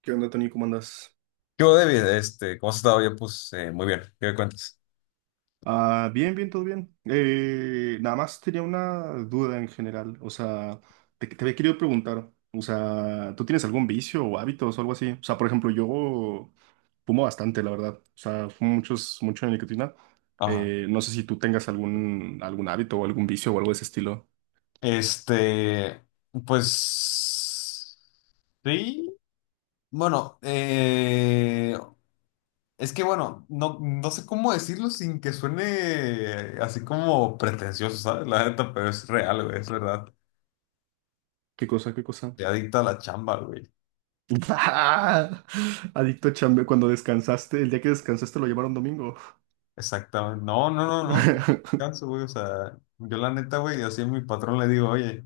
¿Qué onda, Tony? ¿Cómo andas? Yo, David, ¿cómo has estado? Yo, pues, muy bien. ¿Qué me cuentas? Ah, bien, bien, todo bien. Nada más tenía una duda en general. O sea, te había querido preguntar, o sea, ¿tú tienes algún vicio o hábitos o algo así? O sea, por ejemplo, yo fumo bastante, la verdad. O sea, fumo mucho de nicotina. Ajá. No sé si tú tengas algún hábito o algún vicio o algo de ese estilo. Este, pues, sí. Bueno, es que bueno, no sé cómo decirlo sin que suene así como pretencioso, ¿sabes? La neta, pero es real, güey, es verdad. ¿Qué cosa? ¿Qué cosa? Te adicta a la chamba, güey. ¡Ah! Adicto a chambe, cuando descansaste, el día que descansaste lo llevaron domingo. Exactamente. No, no, no, no, no descanso, güey. O sea, yo la neta, güey, así a mi patrón le digo, oye,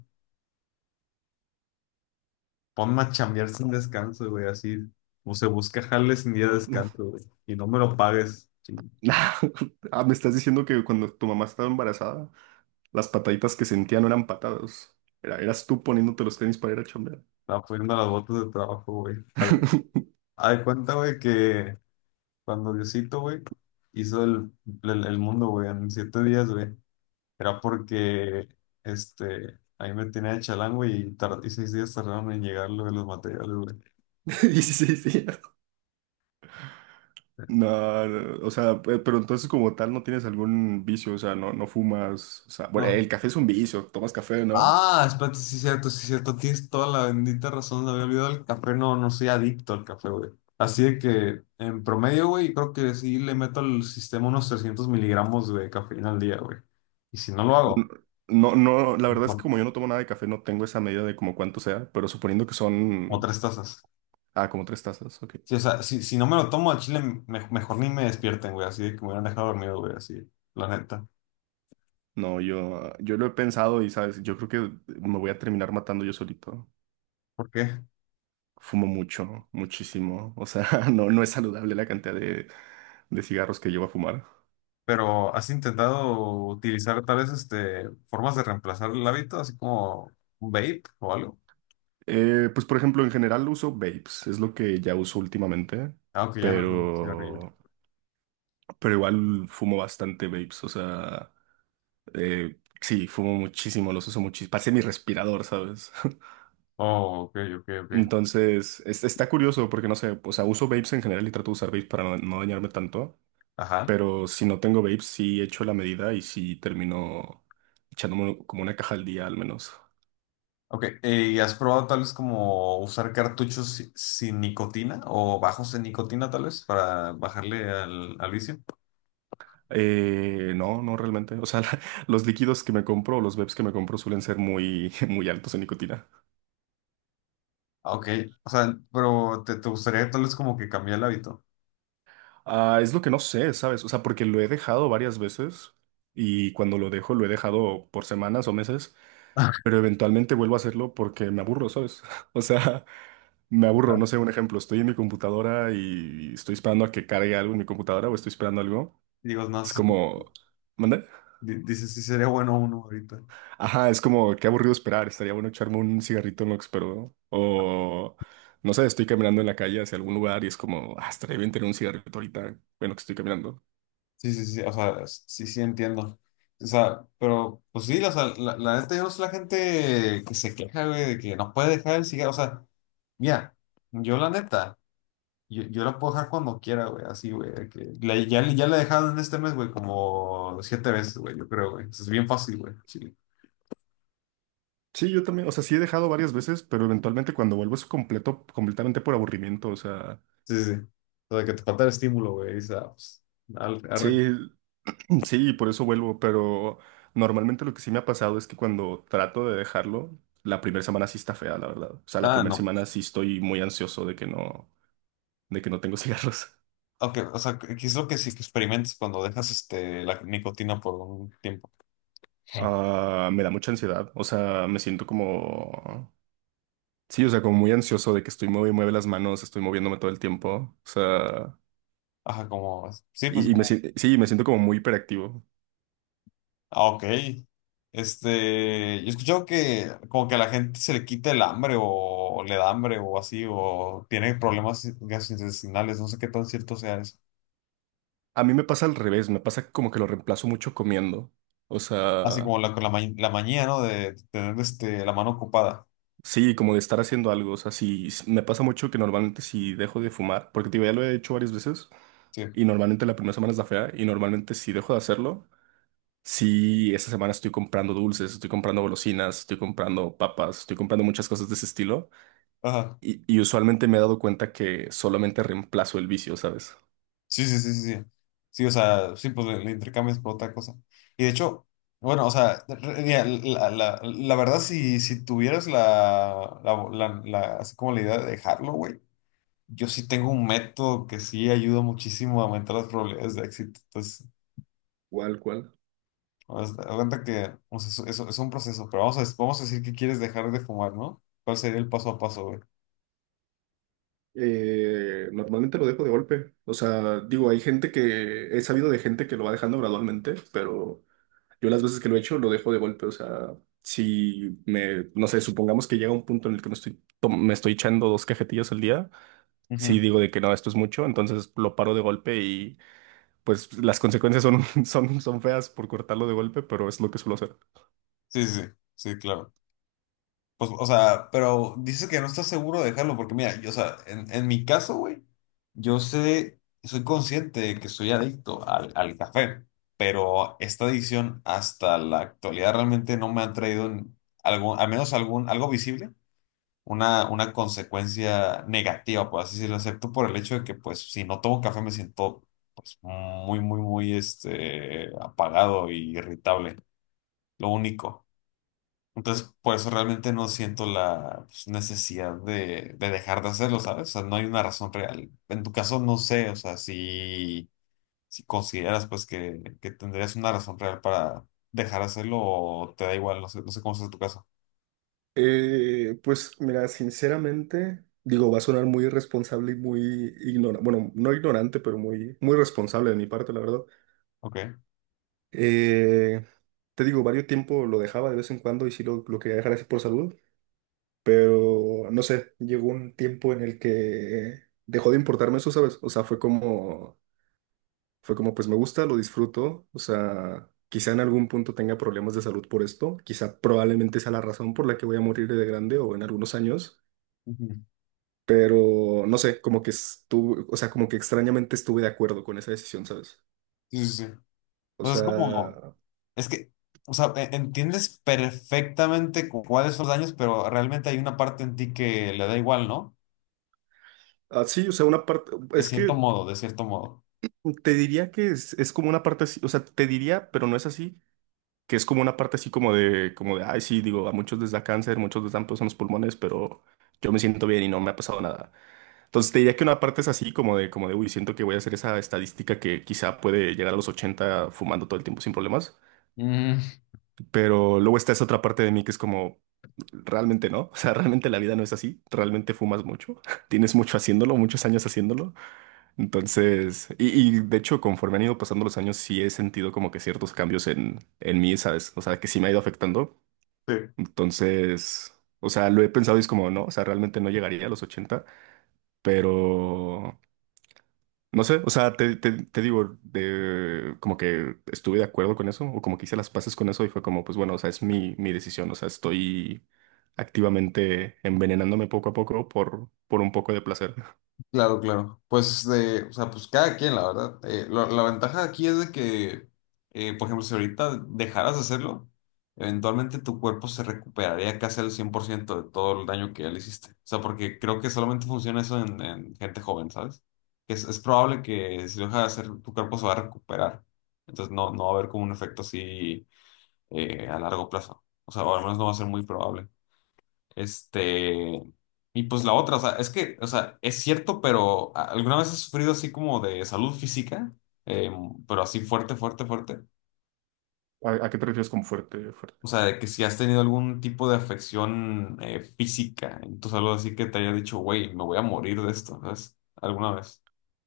ponme a chambear sin descanso, güey. Así, o se busca jales sin día de descanso, güey. Y no me lo pagues. Sí. Ah, me estás diciendo que cuando tu mamá estaba embarazada, las pataditas que sentía no eran patadas. Eras tú poniéndote los tenis para ir a chambear. Estaba poniendo las botas de trabajo, güey. Haz haz de cuenta, güey, que cuando Diosito, güey, hizo el mundo, güey, en 7 días, güey. Era porque ahí me tenía de chalango y 6 días tardaron en llegar lo de los materiales, güey. Sí, sí, sí. No, no, o sea, pero entonces como tal no tienes algún vicio, o sea, no, no fumas, o sea, bueno, No. el café es un vicio, tomas café, ¿no? Ah, espérate, sí, cierto, sí, cierto. Tienes toda la bendita razón. Me había olvidado el café. No, no soy adicto al café, güey. Así de que en promedio, güey, creo que sí le meto al sistema unos 300 miligramos de cafeína al día, güey. Y si no lo hago, N- No, no, la verdad es que mejor, como yo no tomo nada de café, no tengo esa medida de como cuánto sea, pero suponiendo que o son, 3 tazas. ah, como tres tazas, ok. Sí, o sea, si no me lo tomo al chile, mejor ni me despierten, güey. Así de que me hubieran dejado dormido, güey, así, la neta. No, yo lo he pensado y, ¿sabes? Yo creo que me voy a terminar matando yo solito. ¿Por qué? Fumo mucho, ¿no? Muchísimo. O sea, no, no es saludable la cantidad de cigarros que llevo a fumar. Pero ¿has intentado utilizar tal vez formas de reemplazar el hábito, así como un vape o algo? Pues, por ejemplo, en general uso vapes, es lo que ya uso últimamente, Aunque ya no es un cigarrillo. pero, pero igual fumo bastante vapes. O sea, sí, fumo muchísimo, los uso muchísimo. Parece mi respirador, ¿sabes? Oh, ok, ok, ok. Entonces, está curioso porque no sé, o sea, uso vapes en general y trato de usar vapes para no, no dañarme tanto. Ajá. Pero si no tengo babes, sí echo la medida y sí termino echándome como una caja al día al menos. Ok, ¿y has probado tal vez como usar cartuchos sin nicotina o bajos en nicotina tal vez para bajarle al vicio? No, no realmente. O sea, los líquidos que me compro, los vapes que me compro suelen ser muy, muy altos en nicotina. Ah, ok, o sea, pero te gustaría tal vez como que cambiar el hábito. Ah, es lo que no sé, ¿sabes? O sea, porque lo he dejado varias veces y cuando lo dejo, lo he dejado por semanas o meses, pero eventualmente vuelvo a hacerlo porque me aburro, ¿sabes? O sea, me aburro, no sé, un ejemplo, estoy en mi computadora y estoy esperando a que cargue algo en mi computadora o estoy esperando algo. Digo, no, Es sí, como. ¿Manda? Dices, sí sería bueno uno ahorita. Ajá, es como, qué aburrido esperar. Estaría bueno echarme un cigarrito en lo que espero, ¿no? O, no sé, estoy caminando en la calle hacia algún lugar y es como, ah, estaría bien tener un cigarrito ahorita, bueno, que estoy caminando. Sí, sí, sí, o sea, sí, sí entiendo. O sea, pero pues sí, o sea, la neta yo no sé la gente que se queja, güey, de que no puede dejar el cigarro. O sea, mira, yo la neta, yo la puedo dejar cuando quiera, güey, así, güey. De que ya la he dejado en este mes, güey, como 7 veces, güey, yo creo, güey. Es bien fácil, güey, chile. Sí, yo también, o sea, sí he dejado varias veces, pero eventualmente cuando vuelvo es completamente por aburrimiento, o sea, Sí, sí, sí. O sea, que te falta el estímulo, güey, y, o sea, pues, arre. sí, sí, por eso vuelvo, pero normalmente lo que sí me ha pasado es que cuando trato de dejarlo, la primera semana sí está fea, la verdad. O sea, la Ah, primera no. semana sí estoy muy ansioso de que no tengo cigarros. Ok, o sea, ¿qué es lo que sí que experimentes cuando dejas la nicotina por un tiempo? Ah, me da mucha ansiedad, o sea, me siento como, sí, o sea, como muy ansioso de que estoy mueve y mueve las manos, estoy moviéndome todo el tiempo, o sea, Ajá, como, sí, pues y me, como, sí, me siento como muy hiperactivo. ah, ok. Yo he escuchado que como que a la gente se le quita el hambre o le da hambre o así, o tiene problemas gastrointestinales, no sé qué tan cierto sea eso. A mí me pasa al revés, me pasa como que lo reemplazo mucho comiendo, o Así como sea, con la, la manía, ¿no? De tener la mano ocupada. sí, como de estar haciendo algo, o sea, sí, me pasa mucho que normalmente si dejo de fumar, porque te digo, ya lo he hecho varias veces, Sí, y normalmente la primera semana es la fea, y normalmente si dejo de hacerlo, sí, esta semana estoy comprando dulces, estoy comprando golosinas, estoy comprando papas, estoy comprando muchas cosas de ese estilo ajá. y usualmente me he dado cuenta que solamente reemplazo el vicio, ¿sabes? Sí, sí, sí, sí, sí. Sí, o sea, sí, pues le intercambias por otra cosa. Y de hecho, bueno, o sea, mira, la verdad, si tuvieras así como la idea de dejarlo, güey. Yo sí tengo un método que sí ayuda muchísimo a aumentar las probabilidades de éxito. Entonces, ¿Cuál, cuál? haz cuenta que o sea, eso es un proceso, pero vamos a decir que quieres dejar de fumar, ¿no? ¿Cuál sería el paso a paso, güey? Normalmente lo dejo de golpe. O sea, digo, hay gente que he sabido de gente que lo va dejando gradualmente, pero yo las veces que lo he hecho lo dejo de golpe. O sea, si me, no sé, supongamos que llega un punto en el que me estoy, me estoy echando dos cajetillas al día, si Ujú. digo de que no, esto es mucho, entonces lo paro de golpe pues las consecuencias son, son feas por cortarlo de golpe, pero es lo que suelo hacer. Sí, sí, sí, claro. Pues, o sea, pero dices que no estás seguro de dejarlo, porque mira, yo, o sea, en mi caso, güey, yo sé, soy consciente de que soy adicto al café, pero esta adicción hasta la actualidad realmente no me ha traído en algún, al menos algún, algo visible una consecuencia negativa, por así decirlo, excepto por el hecho de que, pues, si no tomo café me siento, pues, muy, muy, muy, apagado e irritable, lo único. Entonces, por eso realmente no siento la pues, necesidad de dejar de hacerlo, ¿sabes? O sea, no hay una razón real. En tu caso, no sé, o sea, si consideras, pues, que tendrías una razón real para dejar de hacerlo o te da igual, no sé, no sé cómo es tu caso. Pues mira, sinceramente, digo, va a sonar muy irresponsable y muy ignorante, bueno, no ignorante, pero muy, muy responsable de mi parte, la verdad. Ok. Eh, te digo, varios tiempo lo dejaba de vez en cuando y sí lo quería dejar así por salud, pero no sé, llegó un tiempo en el que dejó de importarme eso, ¿sabes? O sea, fue como. Fue como, pues me gusta, lo disfruto, o sea, quizá en algún punto tenga problemas de salud por esto, quizá probablemente sea la razón por la que voy a morir de grande o en algunos años, Ujú. pero no sé, como que estuve, o sea, como que extrañamente estuve de acuerdo con esa decisión, ¿sabes? Sí, sí, sí. O Pues es como, sea, es que, o sea, entiendes perfectamente cuáles son los daños, pero realmente hay una parte en ti que le da igual, ¿no? así, o sea, una parte, De es cierto que modo, de cierto modo. te diría que es como una parte así, o sea, te diría, pero no es así, que es como una parte así como de, ay, sí, digo, a muchos les da cáncer, muchos les dan pues en los pulmones, pero yo me siento bien y no me ha pasado nada. Entonces te diría que una parte es así, como de, uy, siento que voy a hacer esa estadística que quizá puede llegar a los 80 fumando todo el tiempo sin problemas, Mm, pero luego está esa otra parte de mí que es como, realmente no, o sea, realmente la vida no es así, realmente fumas mucho, tienes mucho haciéndolo, muchos años haciéndolo, entonces, y de hecho conforme han ido pasando los años sí he sentido como que ciertos cambios en mí, ¿sabes? O sea, que sí me ha ido afectando, sí. entonces, o sea, lo he pensado y es como, no, o sea, realmente no llegaría a los 80. Pero, no sé, o sea, te- te digo, de, como que estuve de acuerdo con eso, o como que hice las paces con eso y fue como, pues bueno, o sea, es mi decisión, o sea, estoy activamente envenenándome poco a poco por un poco de placer. Claro, claro. Pues, de, o sea, pues cada quien, la verdad. La ventaja aquí es de que, por ejemplo, si ahorita dejaras de hacerlo, eventualmente tu cuerpo se recuperaría casi al 100% de todo el daño que ya le hiciste. O sea, porque creo que solamente funciona eso en gente joven, ¿sabes? Es probable que si lo dejas de hacer, tu cuerpo se va a recuperar. Entonces no va a haber como un efecto así a largo plazo. O sea, o al menos no va a ser muy probable. Este, y pues la otra, o sea, es que, o sea, es cierto, pero ¿alguna vez has sufrido así como de salud física? Eh, pero así fuerte, fuerte, fuerte. ¿A qué te refieres con fuerte, fuerte? O sea, de que si has tenido algún tipo de afección física en tu salud, así que te haya dicho, güey, me voy a morir de esto, ¿sabes? ¿Alguna vez?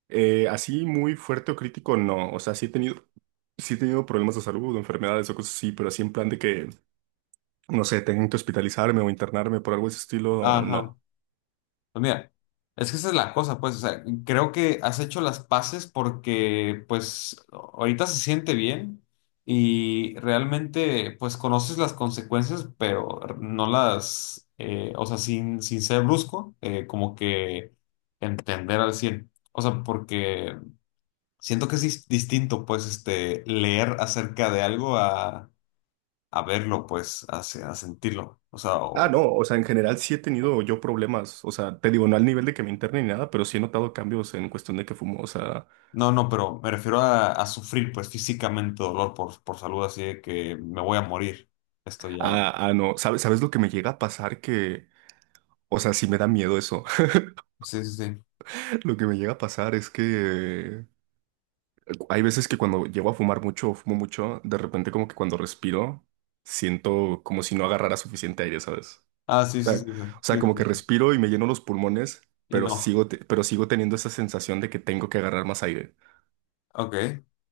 Así muy fuerte o crítico, no, o sea, sí he tenido problemas de salud o enfermedades o cosas así, pero así en plan de que, no sé, tengo que hospitalizarme o internarme por algo de ese estilo, Ajá. no. Pues mira, es que esa es la cosa, pues, o sea, creo que has hecho las paces porque, pues, ahorita se siente bien y realmente, pues, conoces las consecuencias, pero no las, o sea, sin ser brusco, como que entender al cien. O sea, porque siento que es distinto, pues, leer acerca de algo a verlo, pues, a sentirlo. O sea, Ah, no, o sea, en general sí he tenido yo problemas, o sea, te digo, no al nivel de que me interne ni nada, pero sí he notado cambios en cuestión de que fumo, o sea, no, no, pero me refiero a sufrir pues físicamente dolor por salud, así de que me voy a morir. Esto ya. ah, ah, no, ¿sabes, sabes lo que me llega a pasar? Que, o sea, sí me da miedo eso, Sí, sí, sí. lo que me llega a pasar es que hay veces que cuando llego a fumar mucho o fumo mucho, de repente como que cuando respiro, siento como si no agarrara suficiente aire, ¿sabes? Ah, O sí, sí, sea, o sí, sea, sí, sí, sí, como que sí. respiro y me lleno los pulmones, Y pero no. Sigo teniendo esa sensación de que tengo que agarrar más aire. Ok.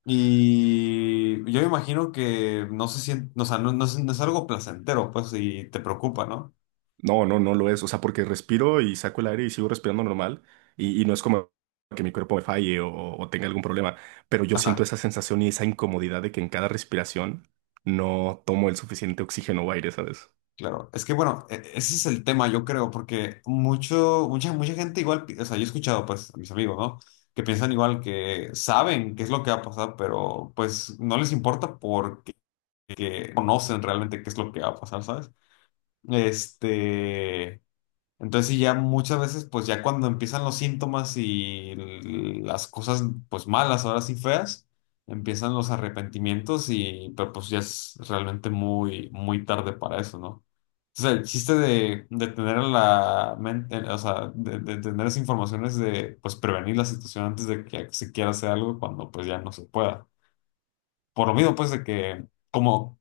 Y yo me imagino que no se siente, o sea, no es algo placentero, pues, y te preocupa, ¿no? No, no, no lo es. O sea, porque respiro y saco el aire y sigo respirando normal y no es como que mi cuerpo me falle o tenga algún problema, pero yo siento Ajá, esa sensación y esa incomodidad de que en cada respiración no tomo el suficiente oxígeno o aire, ¿sabes? claro. Es que bueno, ese es el tema, yo creo, porque mucha gente igual, o sea, yo he escuchado pues a mis amigos, ¿no? Que piensan igual, que saben qué es lo que va a pasar, pero pues no les importa porque que conocen realmente qué es lo que va a pasar, ¿sabes? Este, entonces sí, ya muchas veces, pues ya cuando empiezan los síntomas y las cosas, pues malas, ahora sí feas, empiezan los arrepentimientos y, pero pues ya es realmente muy, muy tarde para eso, ¿no? O sea, el chiste de tener en la mente, o sea, de tener esa información es de, pues, prevenir la situación antes de que se quiera hacer algo cuando, pues, ya no se pueda. Por lo mismo, pues, de que como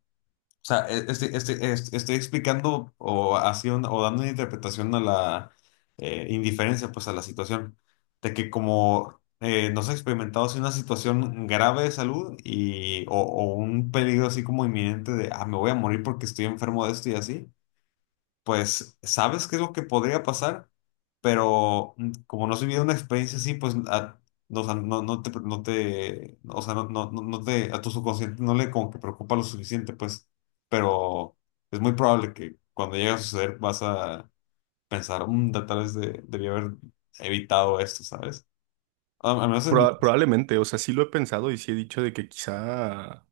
o sea, estoy explicando o, haciendo, o dando una interpretación a la indiferencia, pues a la situación, de que como no se ha experimentado así una situación grave de salud y, o un peligro así como inminente de, ah, me voy a morir porque estoy enfermo de esto y así, pues sabes qué es lo que podría pasar, pero como no has vivido una experiencia así, pues no, o sea, no te, o sea, no te, a tu subconsciente no le como que preocupa lo suficiente, pues, pero es muy probable que cuando llegue a suceder vas a pensar, "Tal vez debí haber evitado esto, ¿sabes?" Al menos en mi caso. Probablemente, o sea, sí lo he pensado y sí he dicho de que quizá,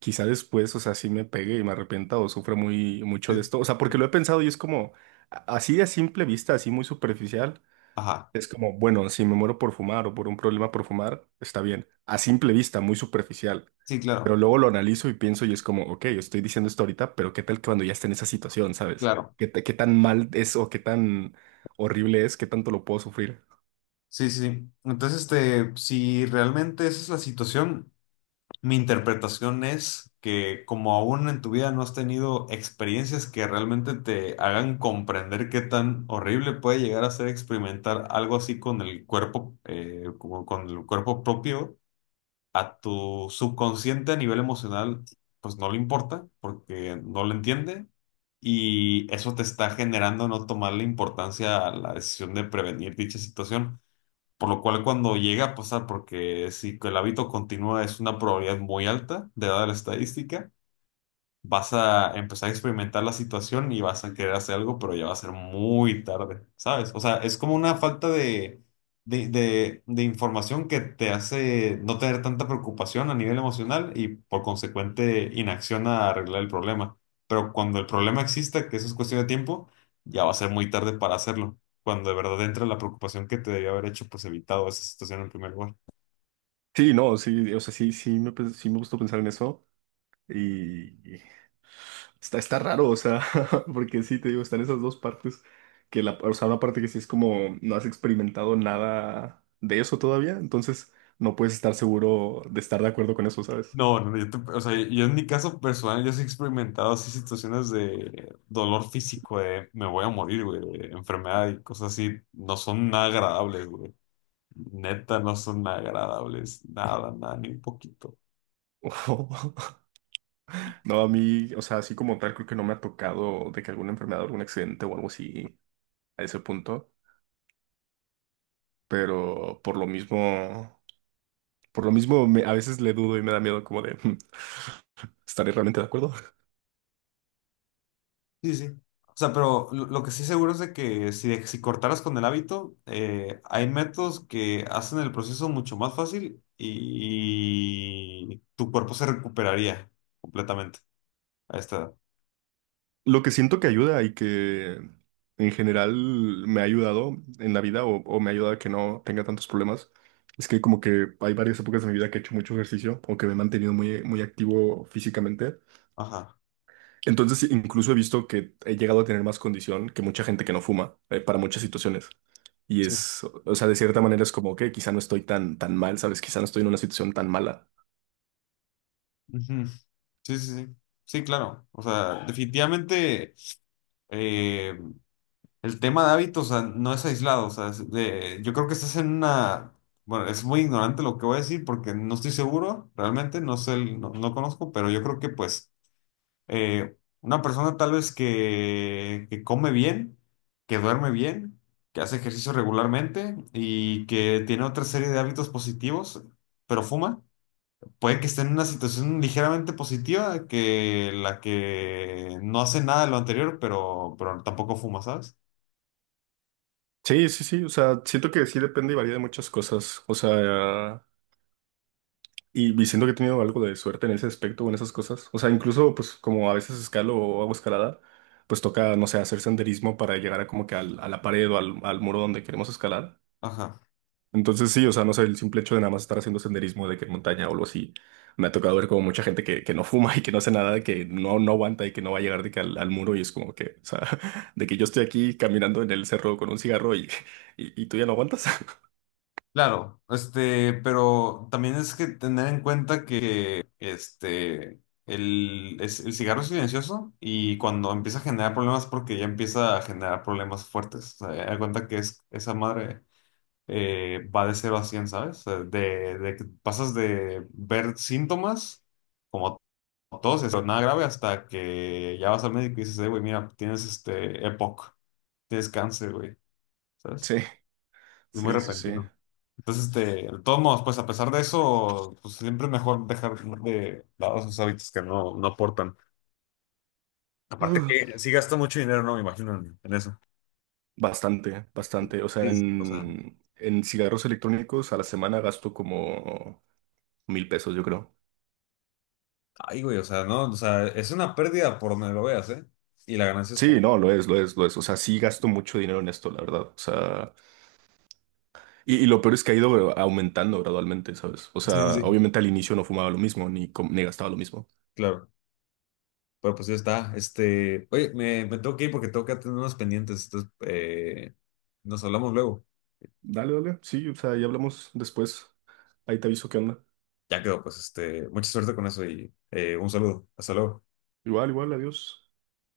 quizá después, o sea, sí me pegue y me arrepienta o sufra muy mucho de Eh, esto. O sea, porque lo he pensado y es como así a simple vista, así muy superficial. Ajá, Es como, bueno, si me muero por fumar o por un problema por fumar, está bien. A simple vista, muy superficial. sí, Pero claro, luego lo analizo y pienso y es como, ok, estoy diciendo esto ahorita, pero ¿qué tal que cuando ya esté en esa situación, ¿sabes? claro. ¿Qué, qué tan mal es o qué tan horrible es? ¿Qué tanto lo puedo sufrir? Sí, sí. Entonces, si realmente esa es la situación, mi interpretación es que como aún en tu vida no has tenido experiencias que realmente te hagan comprender qué tan horrible puede llegar a ser experimentar algo así con el cuerpo, como con el cuerpo propio, a tu subconsciente a nivel emocional, pues no le importa porque no lo entiende y eso te está generando no tomarle importancia a la decisión de prevenir dicha situación por lo cual cuando llega a pasar, porque si el hábito continúa es una probabilidad muy alta de dada la estadística, vas a empezar a experimentar la situación y vas a querer hacer algo, pero ya va a ser muy tarde, ¿sabes? O sea, es como una falta de, de información que te hace no tener tanta preocupación a nivel emocional y por consecuente inacción a arreglar el problema. Pero cuando el problema exista, que eso es cuestión de tiempo, ya va a ser muy tarde para hacerlo. Cuando de verdad entra la preocupación que te debió haber hecho, pues evitado esa situación en primer lugar. Sí, no, sí, o sea, sí, sí sí me gustó pensar en eso. Y está raro, o sea, porque sí, te digo, están esas dos partes, que la, o sea, una parte que sí es como no has experimentado nada de eso todavía, entonces no puedes estar seguro de estar de acuerdo con eso, ¿sabes? No, no, yo, o sea, yo en mi caso personal, yo sí he experimentado así situaciones de dolor físico, de me voy a morir, güey, de enfermedad y cosas así, no son nada agradables, güey. Neta, no son nada agradables, nada, nada, ni un poquito. No, a mí, o sea, así como tal, creo que no me ha tocado de que alguna enfermedad, algún accidente o algo así a ese punto, pero por lo mismo, a veces le dudo y me da miedo como de, ¿estaré realmente de acuerdo? Sí, sí. O sea, pero lo que sí seguro es de que si, si cortaras con el hábito, hay métodos que hacen el proceso mucho más fácil y, tu cuerpo se recuperaría completamente a esta edad. Lo que siento que ayuda y que en general me ha ayudado en la vida o me ha ayudado a que no tenga tantos problemas es que como que hay varias épocas de mi vida que he hecho mucho ejercicio o que me he mantenido muy, muy activo físicamente. Ajá. Entonces sí, incluso he visto que he llegado a tener más condición que mucha gente que no fuma, para muchas situaciones. Y Sí. es, o sea, de cierta manera es como que quizá no estoy tan, tan mal, ¿sabes? Quizá no estoy en una situación tan mala. Ujú. Sí, sí, sí. Sí, claro. O sea, definitivamente eh, el tema de hábitos, o sea, no es aislado. O sea, es yo creo que estás en una... Bueno, es muy ignorante lo que voy a decir porque no estoy seguro, realmente, no sé, no, no conozco, pero yo creo que pues una persona tal vez que come bien, que duerme bien, que hace ejercicio regularmente y que tiene otra serie de hábitos positivos, pero fuma puede que esté en una situación ligeramente positiva que la que no hace nada de lo anterior, pero, tampoco fuma, ¿sabes? Sí, sí, sí, o sea, siento que sí depende y varía de muchas cosas. O sea. Y siento que he tenido algo de suerte en ese aspecto en esas cosas. O sea, incluso pues como a veces escalo o hago escalada, pues toca, no sé, hacer senderismo para llegar a como que a la pared o al muro donde queremos escalar. Ajá. Entonces sí, o sea, no sé, el simple hecho de nada más estar haciendo senderismo de que en montaña o algo así, me ha tocado ver como mucha gente que no fuma y que no hace nada, que no, no aguanta y que no va a llegar de que al muro y es como que, o sea, de que yo estoy aquí caminando en el cerro con un cigarro y, y tú ya no aguantas. Claro, pero también es que tener en cuenta que el cigarro es silencioso y cuando empieza a generar problemas porque ya empieza a generar problemas fuertes. O sea, da cuenta que esa madre va de 0 a 100, ¿sabes? O sea, de que pasas de ver síntomas como todos, eso, nada grave, hasta que ya vas al médico y dices, güey, mira, tienes este EPOC, tienes cáncer, güey, ¿sabes? Sí, Es muy, sí, sí, eso sí. repentino. Entonces, de todos modos, pues a pesar de eso, pues siempre es mejor dejar de lado esos hábitos que no aportan. Aparte que sí gasta mucho dinero, ¿no? Me imagino en eso. Bastante, bastante. O sea, Sí, sí, o sea, en cigarros electrónicos a la semana gasto como 1,000 pesos, yo creo. ay, güey, o sea, no, o sea, es una pérdida por donde lo veas, ¿eh? Y la ganancia es Sí, poca. no, lo es, lo es, lo es. O sea, sí gasto mucho dinero en esto, la verdad. O sea, y lo peor es que ha ido aumentando gradualmente, ¿sabes? O Sí, sí, sea, sí. obviamente al inicio no fumaba lo mismo, ni gastaba lo mismo. Claro. Pero pues ya está. Oye, me tengo que ir porque tengo que atender unos pendientes. Entonces, nos hablamos luego. Dale, dale. Sí, o sea, ya hablamos después. Ahí te aviso qué onda. Ya quedó, pues, mucha suerte con eso y un saludo. Hasta luego. Igual, igual, adiós.